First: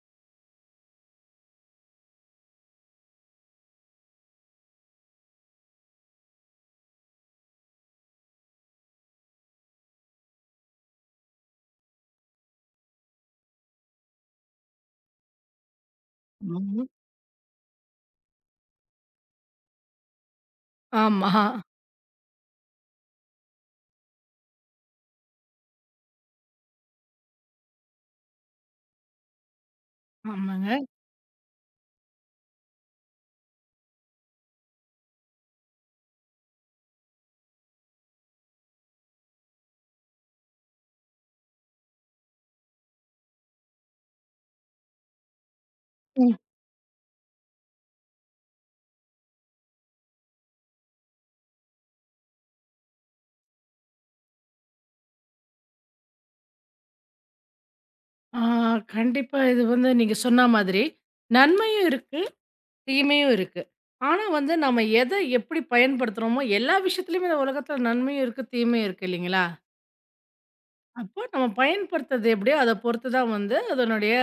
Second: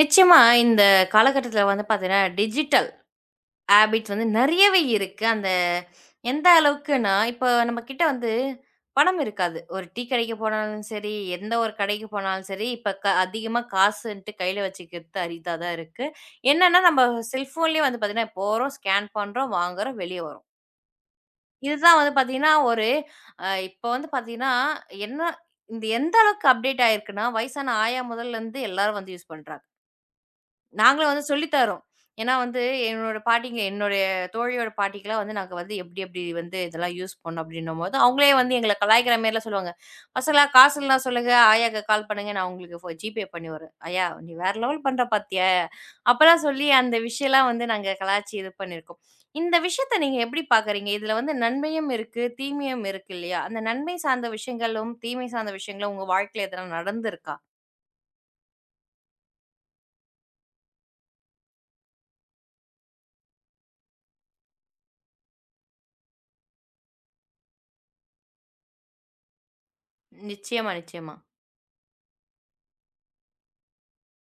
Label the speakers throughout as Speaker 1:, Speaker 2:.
Speaker 1: நிச்சயமா இந்த காலகட்டத்தில வந்து பார்த்தீங்கன்னா, டிஜிட்டல் ஹேபிட்ஸ் வந்து நிறையவே இருக்கு. அந்த எந்த அளவுக்குன்னா, இப்போ நம்மகிட்ட வந்து பணம் இருக்காது. ஒரு டீ கடைக்கு போனாலும் சரி, எந்த ஒரு கடைக்கு போனாலும் சரி, இப்ப அதிகமா காசுன்ட்டு கையில வச்சுக்கிறது அரிதா தான் இருக்கு. என்னன்னா
Speaker 2: ஆமா.
Speaker 1: நம்ம செல்ஃபோன்லேயே வந்து பார்த்தீங்கன்னா, போறோம், ஸ்கேன் பண்றோம், வாங்குறோம், வெளிய வரோம்.
Speaker 2: ஆமா.
Speaker 1: இதுதான் வந்து பார்த்தீங்கன்னா, ஒரு இப்போ வந்து பார்த்தீங்கன்னா, என்ன இந்த எந்த அளவுக்கு அப்டேட் ஆயிருக்குன்னா, வயசான ஆயா முதல்லேருந்து எல்லாரும் வந்து யூஸ் பண்றாங்க.
Speaker 2: ஆமாங்க.
Speaker 1: நாங்களும் வந்து சொல்லி தரோம். ஏன்னா வந்து என்னோட பாட்டிங்க என்னுடைய தோழியோட பாட்டிக்கெல்லாம் வந்து நாங்க வந்து எப்டி எப்டி வந்து இதெல்லாம் யூஸ் பண்ணோம் அப்டின்னும்போது, அவங்களே வந்து எங்கள கலாய்க்கிற மாரிலாம் சொல்லுவாங்க. "பசங்களா காசுல்லா சொல்லுங்க, ஆயாக்கு கால் பண்ணுங்க. நான் உங்களுக்கு ஜிபே பண்ணிவுடுறேன்." ஆயா நீ வேற லெவல் பண்ற பாத்தியா?
Speaker 2: ம்.
Speaker 1: அப்பலாம் சொல்லி அந்த விஷயம்லாம் வந்து நாங்க கலாய்ச்சி இது பண்ணியிருக்கோம். இந்த விஷயத்த நீங்க எப்டி பாக்குறீங்க? இதுல வந்து நன்மையும் இருக்கு, தீமையும் இருக்கு இல்லையா? அந்த நன்மை சார்ந்த விஷயங்களும், தீமை சார்ந்த விஷயங்களும் உங்க வாழ்க்கையில எதனா நடந்திருக்கா?
Speaker 2: ஆ கண்டிப்பா இது வந்து நீங்க சொன்ன மாதிரி, நன்மையும் இருக்கு, தீமையும் இருக்கு. ஆனா வந்து நம்ம எப்படி பயன்படுத்துறோமோ, எல்லா விஷயத்துலயுமே இந்த உலகத்துல நன்மையும் இருக்கு, தீமையும் இருக்கு இல்லைங்களா?
Speaker 1: நிச்சயமா, நிச்சயமா.
Speaker 2: அப்போ நம்ம பயன்படுத்துறது எப்படியோ அத பொறுத்து தான் வந்து அதனுடைய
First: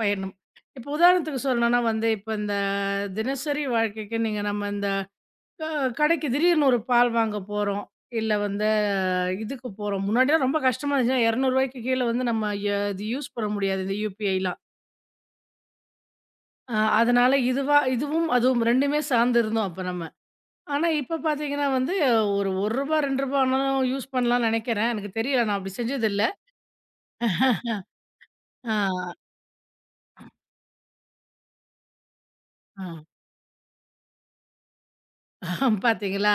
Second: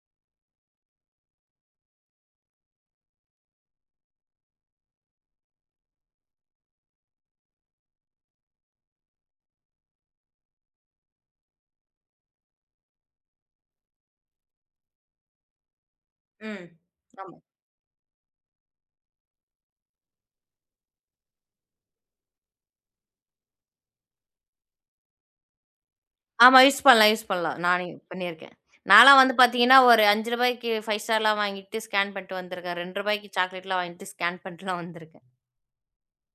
Speaker 2: பயனும். இப்போ உதாரணத்துக்கு சொல்லணும்னா வந்து, இப்போ இந்த தினசரி வாழ்க்கைக்கு நீங்க நம்ம இந்த அ கடைக்கு திடீர்னு ஒரு பால் வாங்க போறோம். இல்ல வந்து இதுக்கு போறோம். முன்னாடிலாம் ரொம்ப கஷ்டமா இருந்துச்சுன்னா ரூ. 200க்கு கீழ வந்து நம்ம இது யூஸ் பண்ண முடியாது இந்த யுபிஐலாம்.
Speaker 1: ம்.
Speaker 2: அதனால
Speaker 1: ஆமா.
Speaker 2: இதுவும் அதுவும் 2மே சார்ந்து இருந்தோம் அப்ப நம்ம. ஆனா இப்ப பாத்தீங்கன்னா வந்து ஒரு ரூ. 1 ரூ. 2 ஆனாலும் யூஸ் பண்ணலாம்னு நெனைக்கிறேன். எனக்கு தெரியல நான் அப்படி செஞ்சதில்ல.
Speaker 1: ஆமா. யூஸ் பண்ணலாம், யூஸ் பண்ணலாம். நானே பண்ணியிருக்கேன்.
Speaker 2: ஆ.
Speaker 1: நான்லாம் வந்து பார்த்தீங்கன்னா, ஒரு ரூ. 5க்கு 5 ஸ்டார்லாம் வாங்கிட்டு ஸ்கேன் பண்ணிட்டு வந்திருக்கேன்.
Speaker 2: ஆ.
Speaker 1: ரூ. 2க்கு சாக்லேட்லாம் வாங்கிட்டு ஸ்கேன் பண்ணிட்டுலாம் வந்திருக்கேன்.
Speaker 2: ஆ பாத்தீங்களா?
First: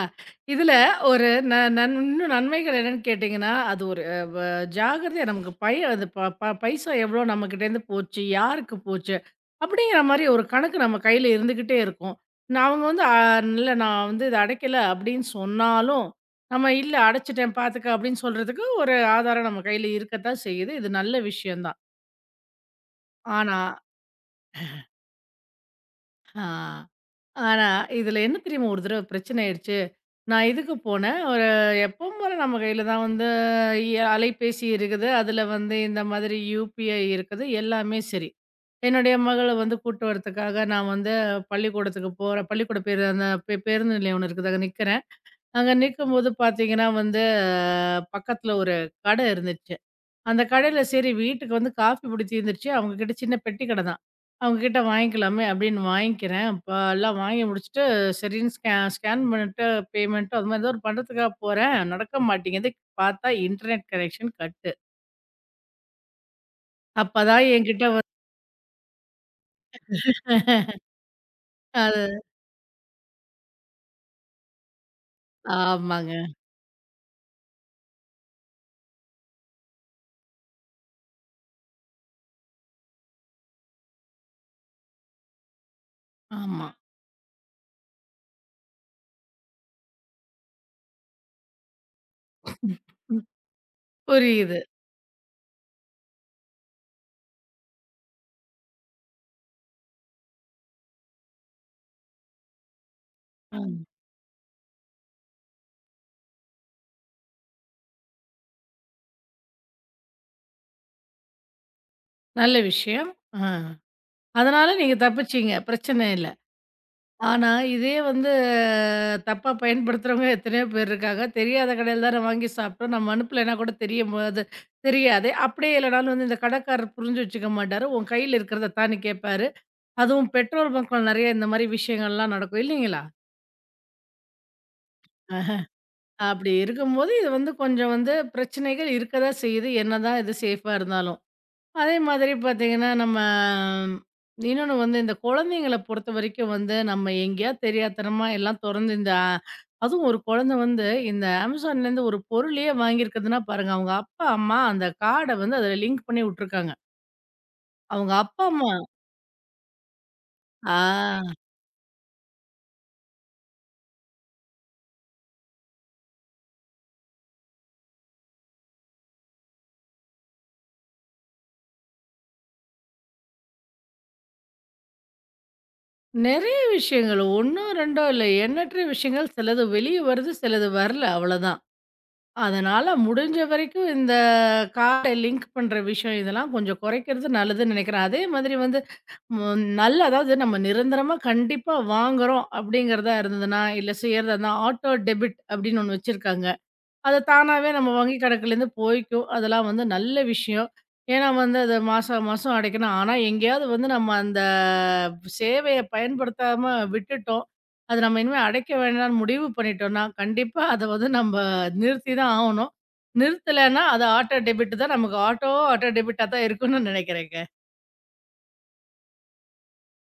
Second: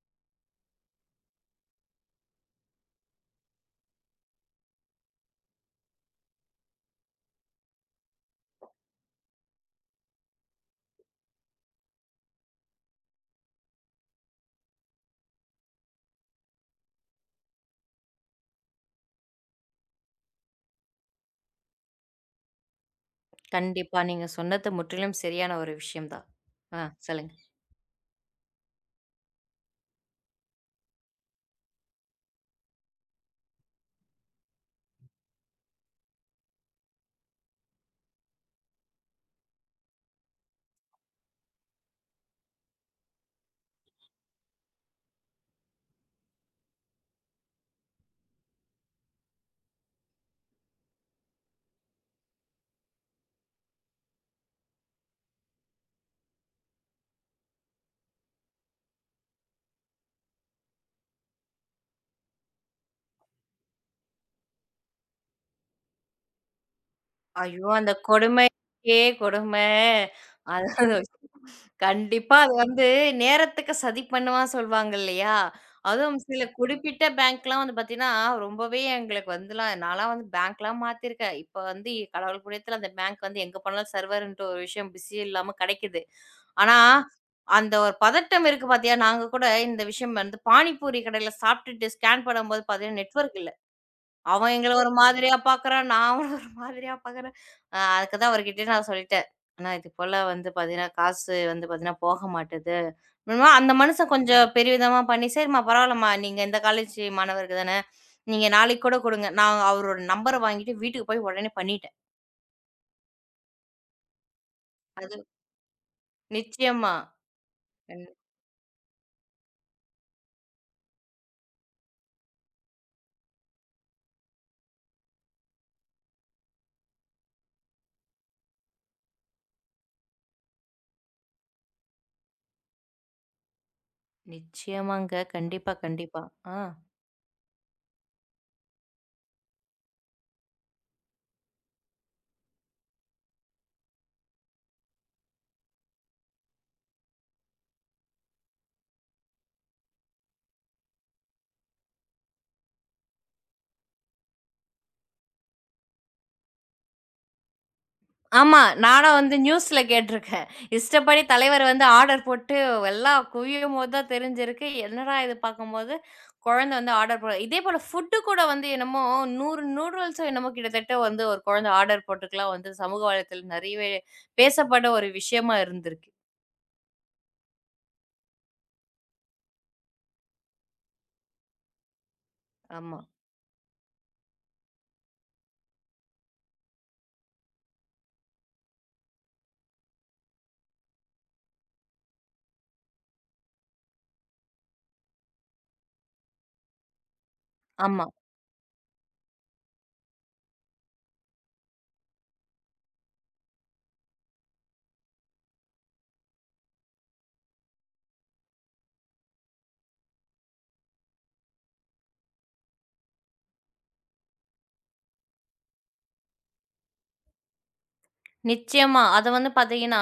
Speaker 2: இதுல ஒரு ந நன் இன்னும் நன்மைகள் என்னன்னு கேட்டீங்கன்னா, அது ஒரு அ வ ஜாகிரதையா நமக்கு அது ப ப பைசா எவ்வளோ நம்மகிட்டேருந்து போச்சு? யாருக்கு போச்சு? அப்படிங்கிற மாரி ஒரு கணக்கு நம்ம கையில இருந்துகிட்டே இருக்கும். நான் அவங்க வந்து, இல்ல நான் வந்து இத அடைக்கல" அப்படின்னு சொன்னாலும், நம்ம "இல்ல அடைச்சுட்டேன் பாத்துக்க" அப்படின்னு சொல்றதுக்கு ஒரு ஆதாரம் நம்ம கையில இருக்கத்தான் செய்யுது. இது நல்ல விஷயம் தான். ஆனா
Speaker 1: கண்டிப்பா. நீங்க சொன்னது முற்றிலும் சரியான ஒரு விஷயம் தான்.
Speaker 2: ஆ
Speaker 1: ஆ சொல்லுங்க.
Speaker 2: ஆனா, இதுல என்ன தெரியுமா ஒரு தடவ பிரச்சனை ஆயிடுச்சு? நான் இதுக்கு போனேன். ஒரு எப்பவும் போல நம்ம கையில தான் வந்து அலைபேசி இருக்குது. அதுல வந்து இந்த மாதிரி யுபிஐ இருக்குது. எல்லாமே சரி. என்னுடைய மகள வந்து கூட்டு வரதுக்காக நான் வந்து பள்ளிக்கூடத்துக்கு போறேன். பள்ளிக்கூட பேரு அந்த பேருந்து நிலையம் ஒண்ணு இருக்குது. அங்க நிக்கிறேன். அங்க நிக்கும்போது பார்த்தீங்கன்னா வந்து, பக்கத்துல ஒரு கடை இருந்துச்சு. அந்த கடையில சரி வீட்டுக்கு வந்து காஃபி பொடி தீர்ந்துருச்சு. அவங்க கிட்ட சின்ன பெட்டி கடை தான். அவங்க கிட்ட வாங்கிக்கலாமே அப்படின்னு வாங்கிக்கிறேன். அப்ப எல்லாம் வாங்கி முடிச்சுட்டு சரின்னு ஸ்கேன் பண்ணிட்டு பேமெண்ட்டு அது மாரி ஏதோ ஒரு பண்ணுறதுக்காக போறேன். நடக்க மாட்டேங்குது. பார்த்தா இன்டர்நெட் கனெக்ஷன் கட்டு. அப்பதான்
Speaker 1: ஐயோ!
Speaker 2: என்கிட்ட
Speaker 1: அந்த
Speaker 2: வந்து
Speaker 1: கொடுமைக்கே கொடுமை. அதாவது
Speaker 2: அது
Speaker 1: கண்டிப்பா அது வந்து நேரத்துக்கு சதி பண்ணுவான்னு சொல்வாங்க இல்லையா? அதுவும்
Speaker 2: ஆமாங்க.
Speaker 1: சில குறிப்பிட்ட பேங்க்லாம் வந்து பார்த்தீங்கன்னா, ரொம்பவே எங்களுக்கு வந்துலாம் நான்லாம் வந்து பேங்க்லாம் மாத்திருக்கேன். இப்ப வந்து கடவுள் புண்ணியத்துல அந்த பேங்க் வந்து எங்க போனாலும் சர்வர்ன்ற ஒரு விஷயம் பிஸி இல்லாம கெடைக்குது.
Speaker 2: ஆமா.
Speaker 1: ஆனா, அந்த ஒரு பதட்டம் இருக்கு பார்த்தியா? நாங்க கூட இந்த விஷயம் வந்து பானிபூரி கடையில சாப்பிட்டுட்டு ஸ்கேன் பண்ணும்போது பார்த்தீங்கன்னா, நெட்வொர்க் இல்ல. அவன்
Speaker 2: புரியுது.
Speaker 1: எங்கள ஒரு மாதிரியா பார்க்குறான். நான் அவன ஒரு மாதிரியா பார்க்குறேன். அ அதுக்கு தான் அவர்கிட்டயே நான் சொல்லிட்டேன். "அண்ணா இது போல வந்து பார்த்தீங்கன்னா, காசு வந்து பார்த்தீங்கன்னா போக மாட்டுது." அப்டின்னா
Speaker 2: அ
Speaker 1: அந்த மனுஷன் கொஞ்சம் பெரியவிதமா பண்ணி, "சரிம்மா பரவாயில்லம்மா. நீங்க இந்த காலேஜ் மாணவருக்கு தானே. நீங்க நாளைக்கு கூட குடுங்க." நான் அவரோட நம்பர வாங்கிட்டு வீட்டுக்கு போய் உடனே பண்ணிட்டேன்.
Speaker 2: நல்ல விஷயம். அ அதனால நீங்க
Speaker 1: அது
Speaker 2: தப்பிச்சீங்க. பிரச்சனை இல்ல.
Speaker 1: நிச்சயமா.
Speaker 2: ஆனா, இதே
Speaker 1: கண்
Speaker 2: வந்து தப்பா பயன்படுத்துறவங்க எத்தனையோ பேர் இருக்காங்க. தெரியாத கடையில தான வாங்கி சாப்பிட்டோம். நம்ம அனுப்பலன்னா கூட தெரியும் போது அது தெரியாது. அப்படியே இல்லனாலும் வந்து இந்த கடைக்காரர் புரிஞ்சு வச்சுக்க மாட்டாரு. உன் கையில இருக்கிறத தான்னு கேட்பாரு. அதுவும் பெட்ரோல் பங்க்ல நெறைய இந்த மாரி விஷயங்கள்லாம் நடக்கும் இல்லைங்களா?
Speaker 1: நிச்சயமாங்க.
Speaker 2: ஆஹ.
Speaker 1: கண்டிப்பா, கண்டிப்பா.
Speaker 2: அப்படி
Speaker 1: ஆ.
Speaker 2: இருக்கும்போது, இது வந்து கொஞ்சம் வந்து பிரச்சனைகள் இருக்க தான் செய்யுது. என்னதான் இது சேஃபா இருந்தாலும். அதே மாதிரி பார்த்தீங்கன்னா, நம்ம இன்னொன்னு வந்து இந்த குழந்தைங்கள பொறுத்தவரைக்கும் வந்து, நம்ம எங்கேயாவது தெரியாத்தனமா எல்லாம் தொறந்து இந்த அதுவும் ஒரு குழந்தை வந்து இந்த Amazonலேருந்து ஒரு பொருளே வாங்கியிருக்குதுன்னா பாருங்க, அவங்க அப்பா, அம்மா அந்த கார்ட வந்து அதில லிங்க் பண்ணி விட்டுருக்காங்க. அவங்க அப்பா,
Speaker 1: ஆமா.
Speaker 2: அம்மா
Speaker 1: நானா வந்து நியூஸ்ல கேட்டுருக்கேன்.
Speaker 2: ஆ
Speaker 1: இஷ்டப்படி தலைவர் வந்து ஆர்டர் போட்டு எல்லாம் குவியும்போது தான் தெரிஞ்சிருக்கு. என்னடா இது பார்க்கும்போது, குழந்தை வந்து ஆர்டர் போ இதேபோல ஃபுட்டு கூட வந்து என்னமோ 100 நூடுல்ஸோ என்னமோ கிட்டத்தட்ட வந்து ஒரு குழந்தை ஆர்டர் போட்டுக்கலாம் வந்து சமூக வலைத்தளம் நிறையவே பேசப்பட ஒரு விஷயமா இருந்திருக்கு.
Speaker 2: நெறைய விஷயங்கள் 1, 2 இல்ல எண்ணற்ற விஷயங்கள் சிலது வெளிய வருது, சிலது வரல அவ்வளதான். அதனால
Speaker 1: ஆமா,
Speaker 2: முடிஞ்ச வரைக்கும் இந்த கார்ட லிங்க் பண்ற விஷயம் இதெல்லாம் கொஞ்சம் குறைக்கிறது நல்லதுன்னு நினைக்கிறேன். அதே மாதிரி வந்து நல்ல அதாவது நம்ம நிரந்தரமா கண்டிப்பா வாங்குறோம் அப்படிங்கிறதா இருந்ததுன்னா, இல்ல செய்றதா இருந்தா ஆட்டோ டெபிட் அப்படின்னு ஒண்ணு வச்சிருக்காங்க. அது தானாவே நம்ம
Speaker 1: ஆமா.
Speaker 2: வங்கி கணக்குலேருந்து போய்க்கும். அதெல்லாம் வந்து நல்ல விஷயம். ஏன்னா வந்து அத மாசா மாசம் அடைக்கணும். ஆனா எங்கேயாவது வந்து நம்ம அந்த சேவைய பயன்படுத்தாம விட்டுட்டோம். அது நம்ம இனிமே அடைக்க வேண்டாம்னு முடிவு பண்ணிட்டோம்னா, கண்டிப்பா அத வந்து நம்ப நிறுத்தி தான் ஆவணும். நிறுத்தலன்னா அது ஆட்டோ டெபிட் தான் நமக்கு ஆட்டோவா ஆட்டோ டெபிட்டா தான் இருக்கும்னு நினைக்கிறேங்க.
Speaker 1: நிச்சயமா. அது வந்து பார்த்தீங்கன்னா,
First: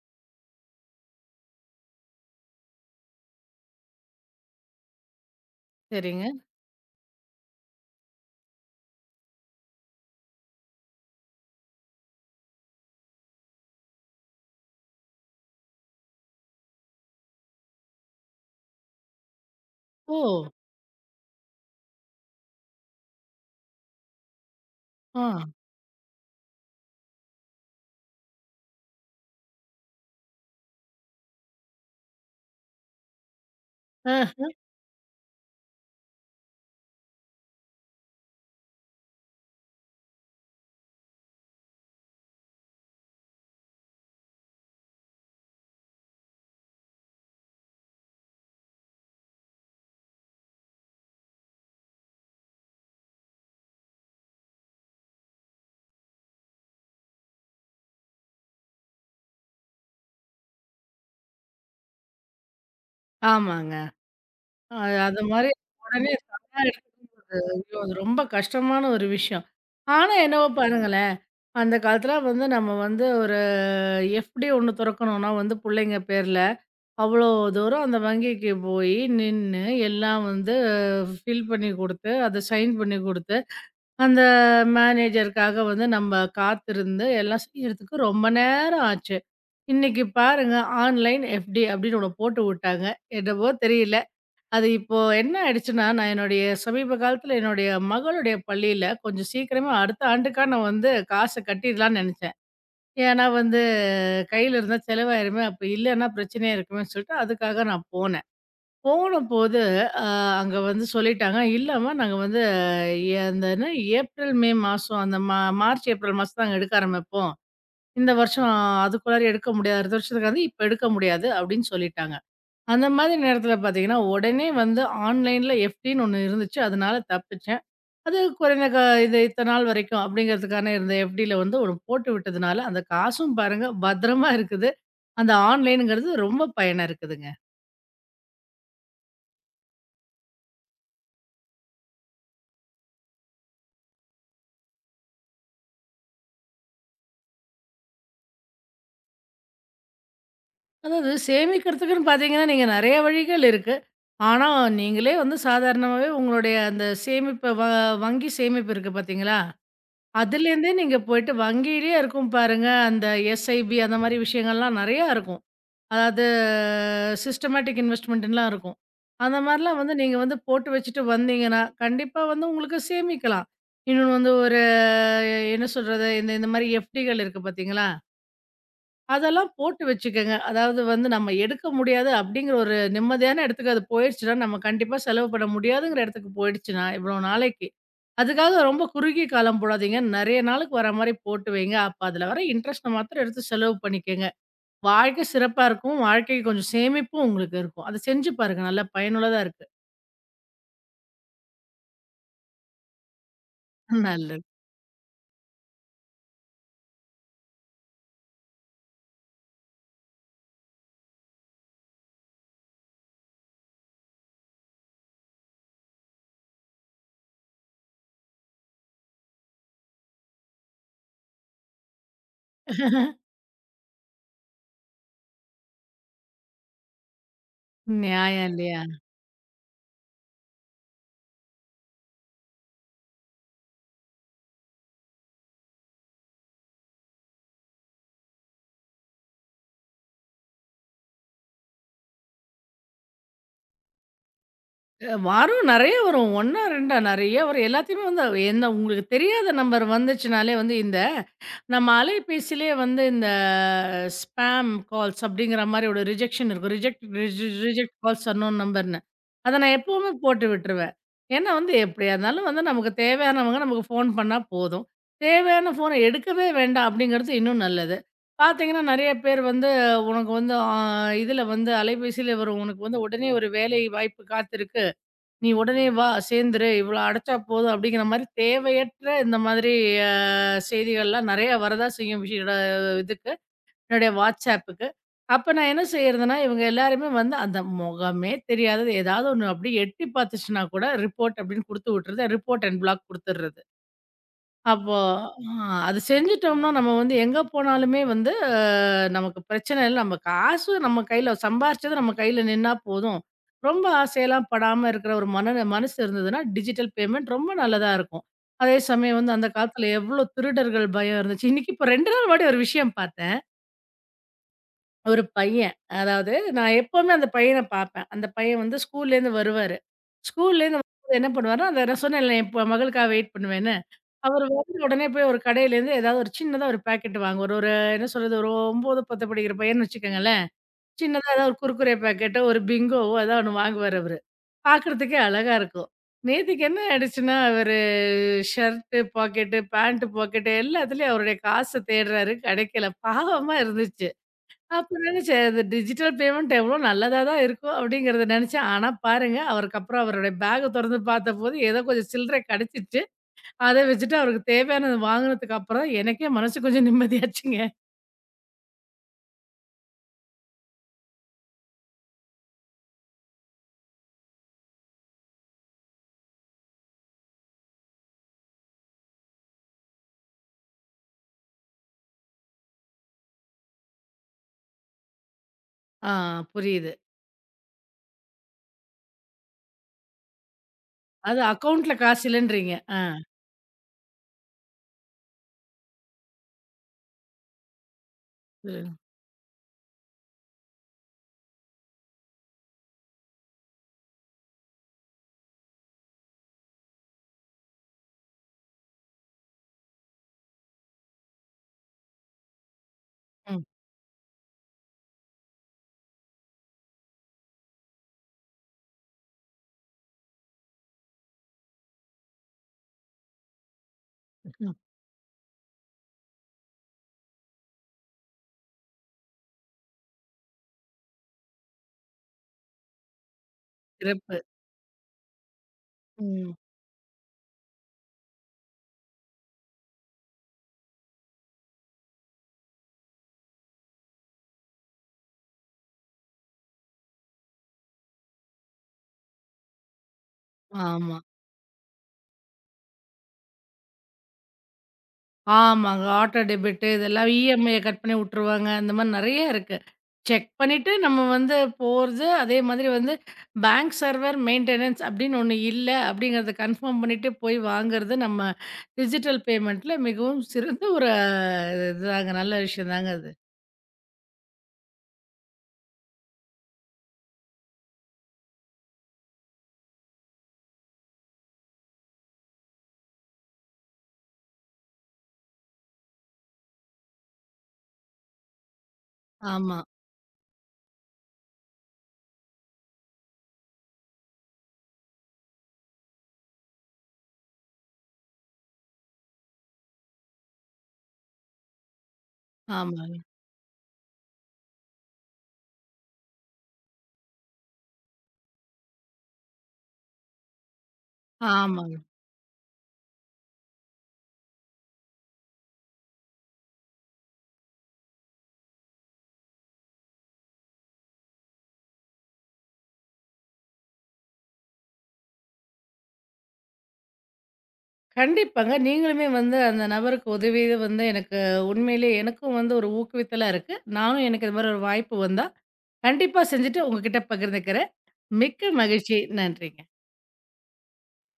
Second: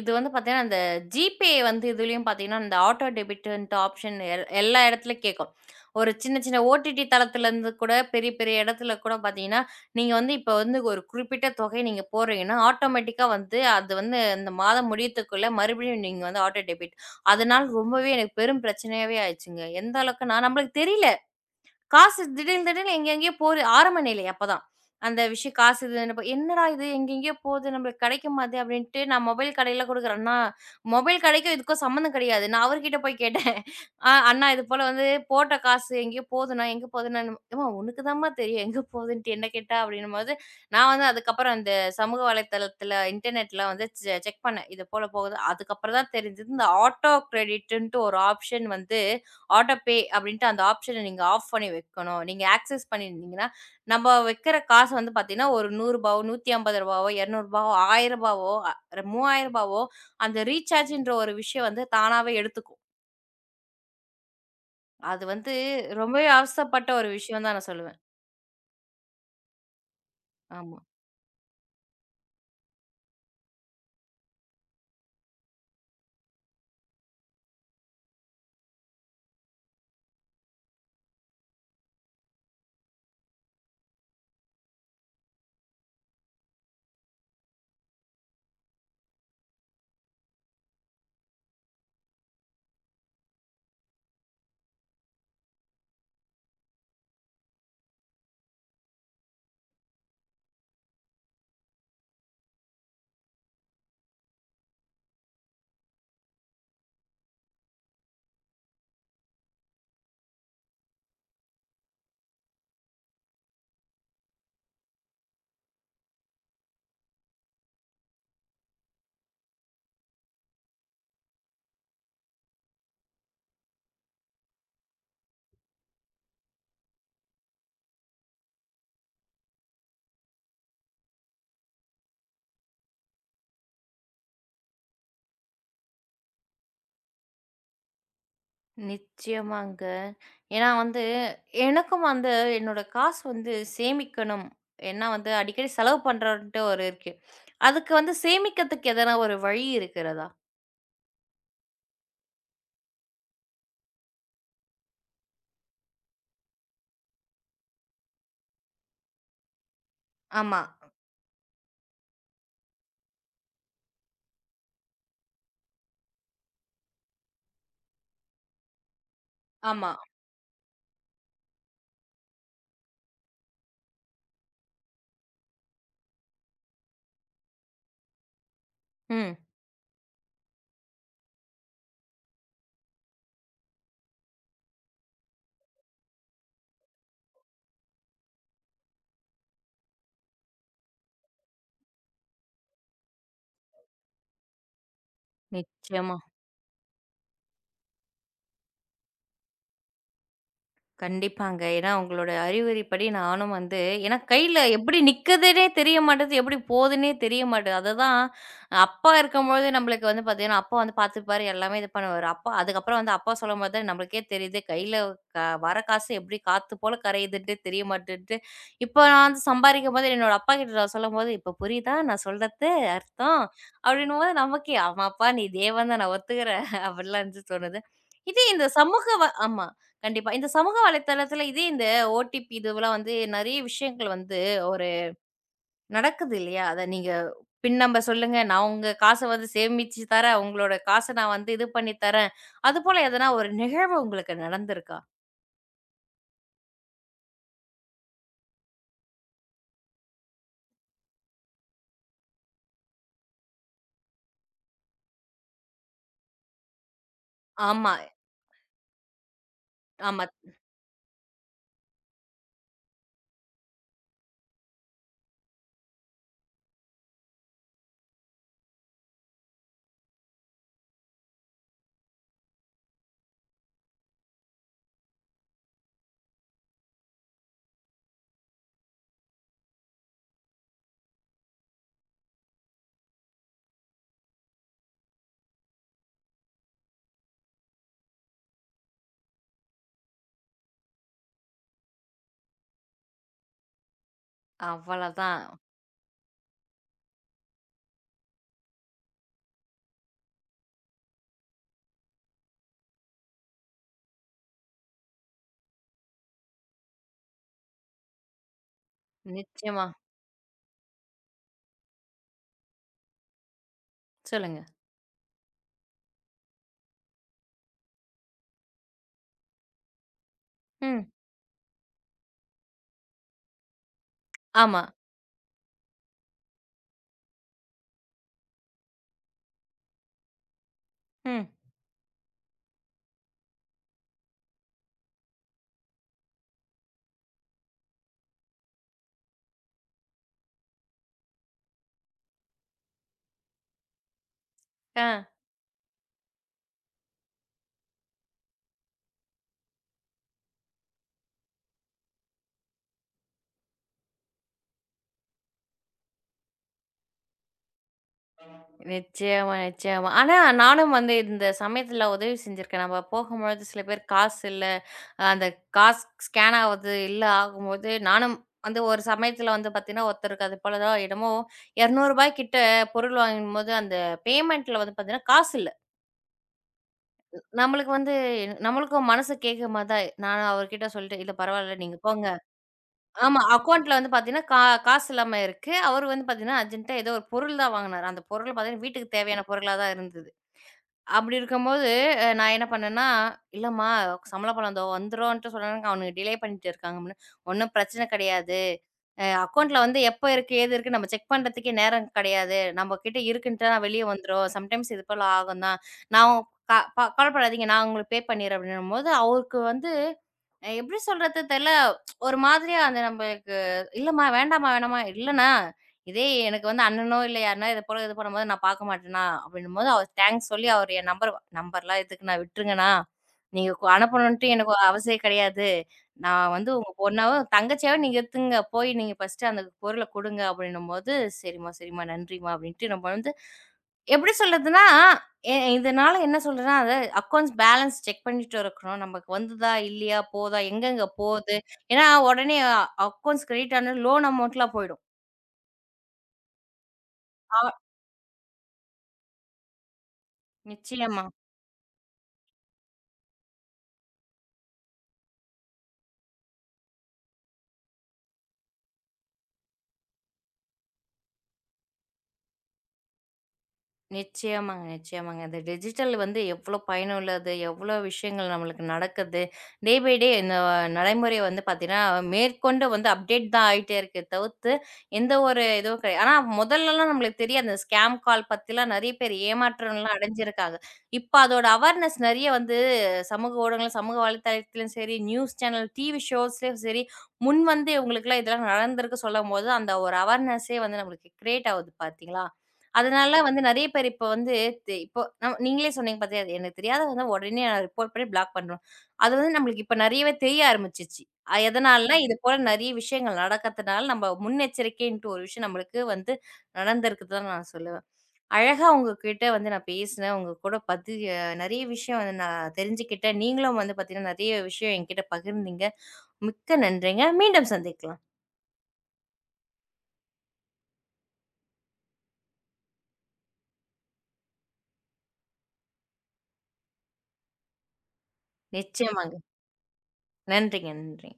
Speaker 1: இது வந்து பார்த்தீங்கன்னா, அந்த ஜிபே வந்து இதுலயும் பார்த்தீங்கன்னா, இந்த ஆட்டோ டெபிட்ன்ட்டு ஆப்ஷன் எல்லா இடத்துலயும் கேட்கும். ஒரு
Speaker 2: சரிங்க.
Speaker 1: சின்ன சின்ன ஓடிடி தளத்துலருந்து கூட பெரிய பெரிய இடத்துல கூட பார்த்தீங்கன்னா, நீங்க வந்து இப்ப வந்து ஒரு குறிப்பிட்ட தொகை நீங்க போடுறீங்கன்னா, ஆட்டோமேட்டிக்கா வந்து அது வந்து இந்த மாதம் முடியத்துக்குள்ள மறுபடியும் நீங்க வந்து ஆட்டோ டெபிட். அதனால ரொம்பவே எனக்கு பெரும் பிரச்சனையாவே ஆயிருச்சுங்க. எந்த
Speaker 2: ஓ!
Speaker 1: அளவுக்குன்னா, நம்மளுக்கு தெரியல. காசு திடீர்னு திடீர்னு எங்கெங்கேயோ போது ஆரம்ப நிலை அப்பதான். அந்த
Speaker 2: ஆ.
Speaker 1: விஷயம் காசு இது என்னப்ப என்னடா இது எங்கெங்கேயோ போது நம்மளுக்கு கிடைக்க மாட்டே அப்படின்ட்டு நான் மொபைல் கடையில குடுக்குறேன். அண்ணா மொபைல் கடைக்கும் இதுக்கும் சம்மந்தம் கிடையாது. நான் அவர்கிட்ட போய் கேட்டேன். அ
Speaker 2: அ
Speaker 1: அண்ணா இது போல வந்து போட்ட காசு எங்கேயோ போதுண்ணா, எங்க போதுண்ணா? ஏம்மா உனக்கு தாம்மா தெரியும் எங்க போதுன்ட்டு என்ன கேட்டா அப்படின்னும்போது, நான் வந்து அதுக்கப்புறம் அந்த சமூக வலைத்தளத்தில இன்டர்நெட்ல வந்து செக் பண்ணேன். இது போல போகுது. அதுக்கப்புறம் தான் தெரிஞ்சது இந்த ஆட்டோ கிரெடிட்டுன்ட்டு ஒரு ஆப்ஷன் வந்து ஆட்டோ பே அப்படின்ட்டு அந்த ஆப்ஷன நீங்க ஆஃப் பண்ணி வைக்கணும். நீங்க ஆக்சஸ் பண்ணியிருந்தீங்கன்னா, நம்ம வைக்கிற காசு வந்து பார்த்தீங்கன்னா, ஒரு ரூ. 100வோ, ரூ. 150வோ, ரூ. 200வோ, ரூ. 1000வோ, ரூ. 3000வோ அந்த ரீசார்ஜ்ன்ற ஒரு விஷயம் வந்து தானாவே எடுத்துக்கும்.
Speaker 2: ஆமாங்க. அது அது
Speaker 1: அது
Speaker 2: மாரி
Speaker 1: வந்து
Speaker 2: உடனே
Speaker 1: ரொம்பவே அவஸ்தைப்பட்ட
Speaker 2: ஐயோ!
Speaker 1: ஒரு விஷயம் தான் நான்
Speaker 2: அது
Speaker 1: சொல்லுவேன்.
Speaker 2: ரொம்ப கஷ்டமான ஒரு விஷயம். ஆனா என்னவோ
Speaker 1: ஆமா.
Speaker 2: பாருங்களேன், அந்த காலத்துல வந்து நம்ம வந்து ஒரு எஃப்டி ஒண்ணு தொறக்கணும்னா வந்து புள்ளைங்க பேர்ல, அவ்வளோ தூரம் அந்த வங்கிக்கு போயி நின்னு எல்லாம் வந்து ஃபில் பண்ணி குடுத்து, அத சைன் பண்ணி குடுத்து, அந்த மேனேஜருக்காக வந்து நம்ம காத்திருந்து எல்லாம் செய்யறதுக்கு ரொம்ப நேரம் ஆச்சு. இன்னைக்கு பாருங்க ஆன்லைன் எஃப்டி அப்படின்னு ஒண்ணு போட்டு விட்டாங்க. என்னவோ தெரியல. அது இப்போ என்ன ஆயிடுச்சுன்னா, நான் என்னுடைய சமீப காலத்துல என்னுடைய மகளுடைய பள்ளியில கொஞ்சம் சீக்கிரமா அடுத்த ஆண்டுக்கான வந்து காச கட்டிடலான்னு நெனச்சேன். ஏன்னா வந்து கையில இருந்தா செலவாயிருமே, அப்ப இல்லன்னா பிரச்சனையா இருக்குமேன்னு சொல்லிட்டு அதுக்காக நான் போனேன். போனபோது அ அங்க வந்து சொல்லிட்டாங்க, இல்லம்மா நாங்க வந்து எ அந்த என்ன ஏப்ரல், மே மாசம் அந்த மார்ச், ஏப்ரல் மாசம் நாங்க எடுக்க ஆரம்பிப்போம். இந்த வருஷம் அதுக்குள்ளார எடுக்க முடியாது. அடுத்த வருஷத்துக்காவது இப்ப எடுக்க முடியாது அப்படின்னு சொல்லிட்டாங்க. அந்த மாதிரி நேரத்துல பார்த்தீங்கன்னா, உடனே வந்து ஆன்லைன்ல எஃப்டின்னு ஒண்ணு இருந்துச்சு. அதனால தப்பிச்சேன். அது குறைந்த இது இத்தன நாள் வரைக்கும் அப்படிங்கிறதுக்கான இருந்த எஃப்டில வந்து ஒண்ணு போட்டு விட்டதுனால, அந்த காசும் பாருங்க பத்திரமா இருக்குது. அந்த ஆன்லைனுங்கிறது ரொம்ப பயனா இருக்குதுங்க.
Speaker 1: நிச்சயமாங்க. ஏன்னா வந்து, எனக்கும் வந்து என்னோட காசு வந்து சேமிக்கணும். ஏன்னா வந்து அடிக்கடி செலவு பண்றோன்ட்டு ஒரு இருக்கு. அதுக்கு வந்து சேமிக்கிறதுக்கு எதனா ஒரு வழி இருக்கிறதா?
Speaker 2: அதாவது சேமிக்கிறதுக்குன்னு பார்த்தீங்கன்னா, நீங்க நெறைய வழிகள் இருக்கு. ஆனா, நீங்களே வந்து சாதாரணமாவே உங்களுடைய அந்த சேமிப்ப வ வங்கி சேமிப்பு இருக்கு பார்த்தீங்களா?
Speaker 1: ஆமா,
Speaker 2: அதுலேருந்தே நீங்க போயிட்டு வங்கியிலேயே இருக்கும் பாருங்க, அந்த எஸ்ஐபி அந்த மாரி விஷயங்கள்லாம் நெறையா இருக்கும். அதாவது சிஸ்டமேட்டிக் இன்வெஸ்ட்மெண்ட்லாம் இருக்கும். அந்த மாரிலாம்
Speaker 1: ஆமா.
Speaker 2: வந்து நீங்க வந்து போட்டு வச்சுட்டு வந்தீங்கன்னா, கண்டிப்பா வந்து உங்களுக்கு சேமிக்கலாம். இன்னொன்னு வந்து ஒரு என்ன சொல்றது? இந்த இந்த மாரி எஃப்டிகள் இருக்கு பார்த்தீங்களா?
Speaker 1: ம்.
Speaker 2: அதெல்லாம் போட்டு வச்சுக்கங்க. அதாவது வந்து நம்ம எடுக்க முடியாது அப்படிங்கிற ஒரு நிம்மதியான இடத்துக்கு அது போயிடுச்சுன்னா, நம்ம கண்டிப்பா செலவு பண்ண முடியாதுங்கிற இடத்துக்கு போயிடுச்சுன்னா, இவ்வளோ நாளைக்கு. அதுக்காக ரொம்ப குறுகிய காலம் போடாதீங்க. நெறைய நாளுக்கு வர மாரி போட்டு வைங்க. அப்ப அதுல வர இன்ட்ரெஸ்ட்ட மாத்திரம் எடுத்து செலவு பண்ணிக்கங்க. வாழ்க்கை சிறப்பா இருக்கும்.
Speaker 1: நிச்சயமா.
Speaker 2: வாழ்க்கைக்கு கொஞ்சம் சேமிப்பும் உங்களுக்கு இருக்கும். அத செஞ்சு பாருங்க. நல்லா பயனுள்ளதா இருக்கு.
Speaker 1: கண்டிப்பாங்க. ஏன்னா, உங்களோட அறிவுரைப்படி நானும் வந்து ஏன்னா
Speaker 2: நல்லது.
Speaker 1: கையில எப்படி நிக்குதுன்னே தெரிய மாட்டேது, எப்படி போதுன்னே தெரிய மாட்டேது. அதுதான் அப்பா இருக்கும்போது நம்மளுக்கு வந்து பார்த்தீங்கன்னா, அப்பா வந்து பார்த்துப்பாரு, எல்லாமே இது பண்ணுவாரு. அப்பா அதுக்கப்புறம் வந்து அப்பா சொல்லும்போது தான் நம்மளுக்கே தெரியுது, கையில க வர காசு எப்படி காத்து போல கரையுதுன்ட்டு தெரிய மாட்டேன்ட்டு. இப்போ நான் வந்து சம்பாரிக்கும்போது என்னோட அப்பா கிட்ட நான் சொல்லும்போது, "இப்போ புரியுதா நான் சொல்றது அர்த்தம்?" அப்படின்னும்போது நமக்கே, "ஆமாப்பா நீ தேவன் தான் நான் ஒத்துக்கிறேன்." அப்படிலாம் வந்து தோணுது. இதே
Speaker 2: நியாயம்
Speaker 1: இந்த
Speaker 2: இல்லையா?
Speaker 1: சமூக வ ஆமா. கண்டிப்பா. இந்த சமூக வலைத்தளத்துல இதே இந்த ஓடிபி இதுவெல்லாம் வந்து நெறைய விஷயங்கள் வந்து ஒரு நடக்குது இல்லையா? அத நீங்க பின் நம்பர் சொல்லுங்க. நான் உங்க காச வந்து சேமிச்சு தரேன். உங்களோட காச நான் வந்து இது பண்ணி தரேன். அதுபோல எதனா ஒரு நிகழ்வு உங்களுக்கு நடந்திருக்கா?
Speaker 2: அ வரும். நெறைய வரும். 1ஆ 2ஆ நெறைய வரும். எல்லாத்தையுமே வந்து என்ன உங்களுக்கு தெரியாத நம்பர் வந்துச்சுனாலே வந்து இந்த நம்ம அலைபேசியிலே வந்து இந்த ஸ்பாம் கால்ஸ் அப்படிங்கிற மாரி ஒரு ரிஜெக்ஷன் இருக்கும்.
Speaker 1: ஆமா,
Speaker 2: ரிஜெக்ட் கால்ஸ் அன்னோன் நம்பர்ன்னு. அத நான் எப்பவுமே
Speaker 1: ஆமா.
Speaker 2: போட்டு விட்டுருவேன். ஏன்னா வந்து எப்படியா இருந்தாலும் வந்து நமக்கு தேவையானவங்க நமக்கு ஃபோன் பண்ணா போதும். தேவையான ஃபோன எடுக்கவே வேண்டாம் அப்படிங்கிறது இன்னும் நல்லது. பார்த்தீங்கன்னா, நெறைய பேர் வந்து உனக்கு வந்து இதில வந்து அலைபேசியில வரும் உனக்கு வந்து உடனே ஒரு வேலை வாய்ப்பு காத்திருக்கு. நீ உடனே வா சேர்ந்துரு இவ்வளோ அடைச்சா போதும் அப்படிங்கிற மாதிரி தேவையற்ற இந்த மாதிரி செய்திகள்லாம் நிறைய வரதா செய்யும் விஷயம் என்னோட இதுக்கு என்னுடைய வாட்ஸ்அப்புக்கு அப்போ நான் என்ன செய்யறதுன்னா இவங்க எல்லாருமே வந்து அந்த முகமே தெரியாதது ஏதாவது ஒன்று அப்படி எட்டி பார்த்துச்சுன்னா கூட ரிப்போர்ட் அப்படின்னு கொடுத்து விட்டுறது ரிப்போர்ட் அண்ட் பிளாக் கொடுத்துடுறது அப்போ
Speaker 1: அவ்வளதான்.
Speaker 2: ஆ அது செஞ்சுட்டோம்னா, நம்ம வந்து எங்க போனாலுமே வந்து அ நமக்கு பிரச்சனை இல்ல. நம்ம காசு நம்ம கையில சம்பாரிச்சது நம்ம கையில நின்னா போதும். ரொம்ப ஆசையெல்லாம் படாம இருக்கிற ஒரு மனசு இருந்ததுன்னா, டிஜிட்டல் பேமெண்ட் ரொம்ப நல்லதா இருக்கும். அதே சமயம் வந்து அந்த
Speaker 1: நிச்சயமா.
Speaker 2: காலத்துல எவ்ளோ திருடர்கள் பயம் இருந்துச்சு. இன்னைக்கு இப்ப 2 நாள் முன்னாடி ஒரு விஷயம் பார்த்தேன்.
Speaker 1: சொல்லுங்க.
Speaker 2: ஒரு பையன், அதாவது நான் எப்பவுமே அந்த பையன பார்ப்பேன். அந்த பையன் வந்து ஸ்கூல்லேருந்து வருவாரு. ஸ்கூல்லேருந்து
Speaker 1: ம்.
Speaker 2: வரும்போது என்ன பண்ணுவாருன்னா, அந்த நான் சொன்னேன்ல என் மகளுக்காக வெயிட் பண்ணுவேன்னு. அவரு வந்த
Speaker 1: ஆமா.
Speaker 2: உடனே போய் ஒரு கடையிலேருந்து ஏதாவது ஒரு சின்னதா ஒரு பாக்கெட் வாங்குவாரு. ஒரு ஒரு என்ன சொல்றது? ஒரு 9, 10 படிக்கிற பையன்னு வச்சுக்கோங்களேன். சின்னதா
Speaker 1: ம்.
Speaker 2: ஏதாவது ஒரு குர்குரே பாக்கெட்டோ, ஒரு பிங்கோவோ ஏதாவது ஒண்ணு வாங்குவாரு அவரு. பாக்குறதுக்கே அழகா இருக்கும். நேத்திக்கு என்ன ஆயிடுச்சுன்னா, அவரு ஷர்ட்டு பாக்கெட்டு, பேண்ட் பாக்கெட்டு எல்லாத்துலயும் அவருடைய காச தேடுறாரு. கிடைக்கல. பாவமா இருந்துச்சு. அப்ப
Speaker 1: ஆ.
Speaker 2: நினைச்சேன், "இது டிஜிட்டல் பேமெண்ட் எவ்வளோ நல்லதா தான் இருக்கும்." அப்படிங்கிறத நினைச்சேன். ஆனா பாருங்க, அவருக்கு அப்புறம் அவருடைய பேக்க தொறந்து பார்த்தபோது ஏதோ கொஞ்சம் சில்லறை கிடைச்சிச்சு. அத வச்சுட்டு அவருக்கு தேவையானது வாங்குனதுக்கு அப்புறம் எனக்கே மனசு கொஞ்சம் நிம்மதியாச்சுங்க.
Speaker 1: நிச்சயமா, நிச்சயமா. ஆனா, நானும் வந்து இந்த சமயத்துல உதவி செஞ்சிருக்கேன். நம்ம போகும்பொழுது சில பேர் காசு இல்ல, அந்த காசு ஸ்கேன் ஆவது இல்ல ஆகும்போது, நானும் வந்து ஒரு சமயத்துல வந்து பாத்தீங்கன்னா, ஒருத்தருக்கு அது போல தான் என்னமோ ரூ. 200 கிட்ட பொருள் வாங்கும்போது, அந்த பேமெண்ட்ல வந்து பாத்தீங்கன்னா, காசு இல்ல.
Speaker 2: ஆ புரியுது.
Speaker 1: நம்மளுக்கு வந்து நம்மளுக்கும் மனசு கேக்குற மாரி தான். நானும் அவர்கிட்ட சொல்லிட்டேன், "இல்ல
Speaker 2: அது
Speaker 1: பரவால்ல
Speaker 2: அக்கவுண்ட்ல
Speaker 1: நீங்க
Speaker 2: காசு
Speaker 1: போங்க."
Speaker 2: இல்லன்றீங்க. ஆ.
Speaker 1: ஆமா. அக்கவுண்ட்ல வந்து பார்த்தீங்கன்னா, காசு இல்லாம இருக்கு. அவரு வந்து பார்த்தீங்கன்னா, அர்ஜென்ட்டா ஏதோ ஒரு பொருள் தான் வாங்குனாரு. அந்த பொருள் பார்த்தீங்கன்னா,
Speaker 2: ம்.
Speaker 1: வீட்டுக்கு தேவையான பொருளா தான் இருந்தது. அப்படி இருக்கும்போது, அ நான் என்ன பண்ணேன்னா, "இல்லம்மா சம்பள பணம் இதோ வந்துரும்ன்ட்டு சொன்னாங்க. அவனுங்க டிலே பண்ணிட்டு இருக்காங்கம்ன்னு." "ஒண்ணும் பிரச்சனை கிடையாது. அ அக்கவுண்ட்ல வந்து எப்ப இருக்கு, ஏது இருக்கு நம்ம செக் பண்றதுக்கே நேரம் கிடையாது. நம்ம கிட்ட
Speaker 2: ம்.
Speaker 1: இருக்குன்ட்டா வெளிய வந்துரும். சம்டைம்ஸ் இது போல ஆகும் தான். நான் க ப கவலைப்படாதீங்க. நான் உங்களுக்கு பே பண்ணிடுறேன்." அப்படின்னும்போது, அவருக்கு வந்து அ எப்படி சொல்றது தெர்ல. ஒரு மாதிரியா அது நம்மளுக்கு இல்லம்மா, வேண்டாம்மா,
Speaker 2: ம்.
Speaker 1: வேணாம்மா, இல்லண்ணா. இதே எனக்கு வந்து அண்ணனோ, இல்ல யாருன்னா இது போல இது பண்ணும்போது நான் பார்க்க மாட்டேண்ணா அப்படின்னும்போது, அவர் தேங்க்ஸ் சொல்லி அவர் என் நம்பர்லாம் எதுக்குண்ணா விட்டுருங்கண்ணா. நீங்க கு
Speaker 2: சிறப்பு.
Speaker 1: அனுப்பணுன்ட்டு எனக்கு ஒரு அவசியம் கிடையாது. நான்
Speaker 2: ம்.
Speaker 1: வந்து உங்க பொண்ணாவோ, தங்கச்சியாவோ நீங்க எடுத்துங்க. போய் நீங்க ஃபர்ஸ்ட்டு அந்த பொருள குடுங்க அப்படின்னும்போது, சரிம்மா, சரிம்மா, நன்றிம்மா அப்படின்ட்டு நம்ம வந்து எப்படி சொல்றதுன்னா ஏ இதனால என்ன சொல்றேன்னா, அத அக்கவுண்ட்ஸ் பேலன்ஸ் செக் பண்ணிட்டு இருக்கணும். நமக்கு வந்துதா, இல்லையா, போதா, எங்கெங்க
Speaker 2: ஆமா.
Speaker 1: போது? ஏன்னா, உடனே அக்கவுண்ட்ஸ் கிரெடிட் ஆன லோன் அமௌண்ட்லாம் போயிடும்.
Speaker 2: ஆமாங்க. ஆட்டோ டெபிட் இதெல்லாம்
Speaker 1: ஆ
Speaker 2: இஎம்ஐய கட் பண்ணி விட்டுருவாங்க. அந்த மாரி நெறைய இருக்கு. செக் பண்ணிட்டு நம்ம
Speaker 1: நிச்சயமா.
Speaker 2: வந்து போறது, அதே மாதிரி வந்து பேங்க் சர்வர் மெயின்டெனன்ஸ் அப்படின்னு ஒண்ணு இல்ல அப்படிங்கிறத கன்ஃபார்ம் பண்ணிட்டு போய் வாங்குறது நம்ம டிஜிட்டல் பேமெண்ட்ல மிகவும் சிறந்த ஒரு இதுதாங்க. நல்ல விஷயம் தாங்க அது.
Speaker 1: நிச்சயமாங்க, நிச்சயமாங்க. இந்த டிஜிட்டல் வந்து எவ்வளோ பயனுள்ளது, எவ்வளோ விஷயங்கள் நம்மளுக்கு நடக்குது. டே பை டே இந்த நடைமுறை வந்து பார்த்தீங்கன்னா, மேற்கொண்டு வந்து அப்டேட் தான் ஆயிட்டே இருக்கே தவிர்த்து, எந்த ஒரு இதுவும் கிடையாது. ஆனா முதல்லலாம் நம்மளுக்கு தெரியாது. அந்த ஸ்கேம் கால் பத்திலாம் நெறைய பேர்
Speaker 2: ஆமா.
Speaker 1: ஏமாற்றம்லாம் அடைஞ்சிருக்காங்க. இப்ப அதோட அவேர்னஸ் நெறைய வந்து சமூக ஊடகங்கள், சமூக வலைத்தளத்திலும் சரி, நியூஸ் சேனல், டிவி ஷோஸ்லயும் சரி, முன் வந்து இவங்களுக்குலாம் இதெல்லாம் நடந்திருக்கு சொல்லும்போது, அந்த ஒரு அவேர்னஸே வந்து நம்மளுக்கு கிரியேட் ஆகுது பார்த்தீங்களா?
Speaker 2: ஆமா.
Speaker 1: அதனால வந்து நெறைய பேர் இப்ப வந்து இப்போ நீங்களே சொன்னீங்க பாத்தீயா, அது எனக்கு தெரியாத வந்து உடனே நான் ரிப்போர்ட் பண்ணி பிளாக் பண்றோம். அது வந்து நம்மளுக்கு இப்ப நெறையவே தெரிய ஆரம்பிச்சுச்சு. அ
Speaker 2: ஆமாங்க.
Speaker 1: எதனாலன்னா, ம். இது போல நெறைய விஷயங்கள் நடக்கிறதுனால, நம்ம முன்னெச்சரிக்கைன்ட்டு ஒரு விஷயம் நம்மளுக்கு வந்து நடந்திருக்குது தான் நான் சொல்லுவேன். அழகா உங்ககிட்ட வந்து நான் பேசினேன். உங்க கூட பத்தி அ நெறைய விஷயம் வந்து நான் தெரிஞ்சுக்கிட்டேன். நீங்களும் வந்து பாத்தீங்கன்னா, நெறைய விஷயம் என்கிட்ட பகிர்ந்தீங்க. மிக்க நன்றிங்க. மீண்டும் சந்திக்கலாம்.
Speaker 2: கண்டிப்பாங்க. நீங்களுமே வந்து அந்த நபருக்கு உதவி வந்து எனக்கு உண்மையிலே எனக்கும் வந்து ஒரு ஊக்குவித்தலா இருக்கு. நானும் எனக்கு இது மாரி ஒரு வாய்ப்பு வந்தா, கண்டிப்பா செஞ்சுட்டு உங்ககிட்ட பகிர்ந்துக்கிறேன். மிக்க மகிழ்ச்சி.
Speaker 1: நிச்சயமாங்க.
Speaker 2: நன்றிங்க.
Speaker 1: நன்றிங்க, நன்றிங்க.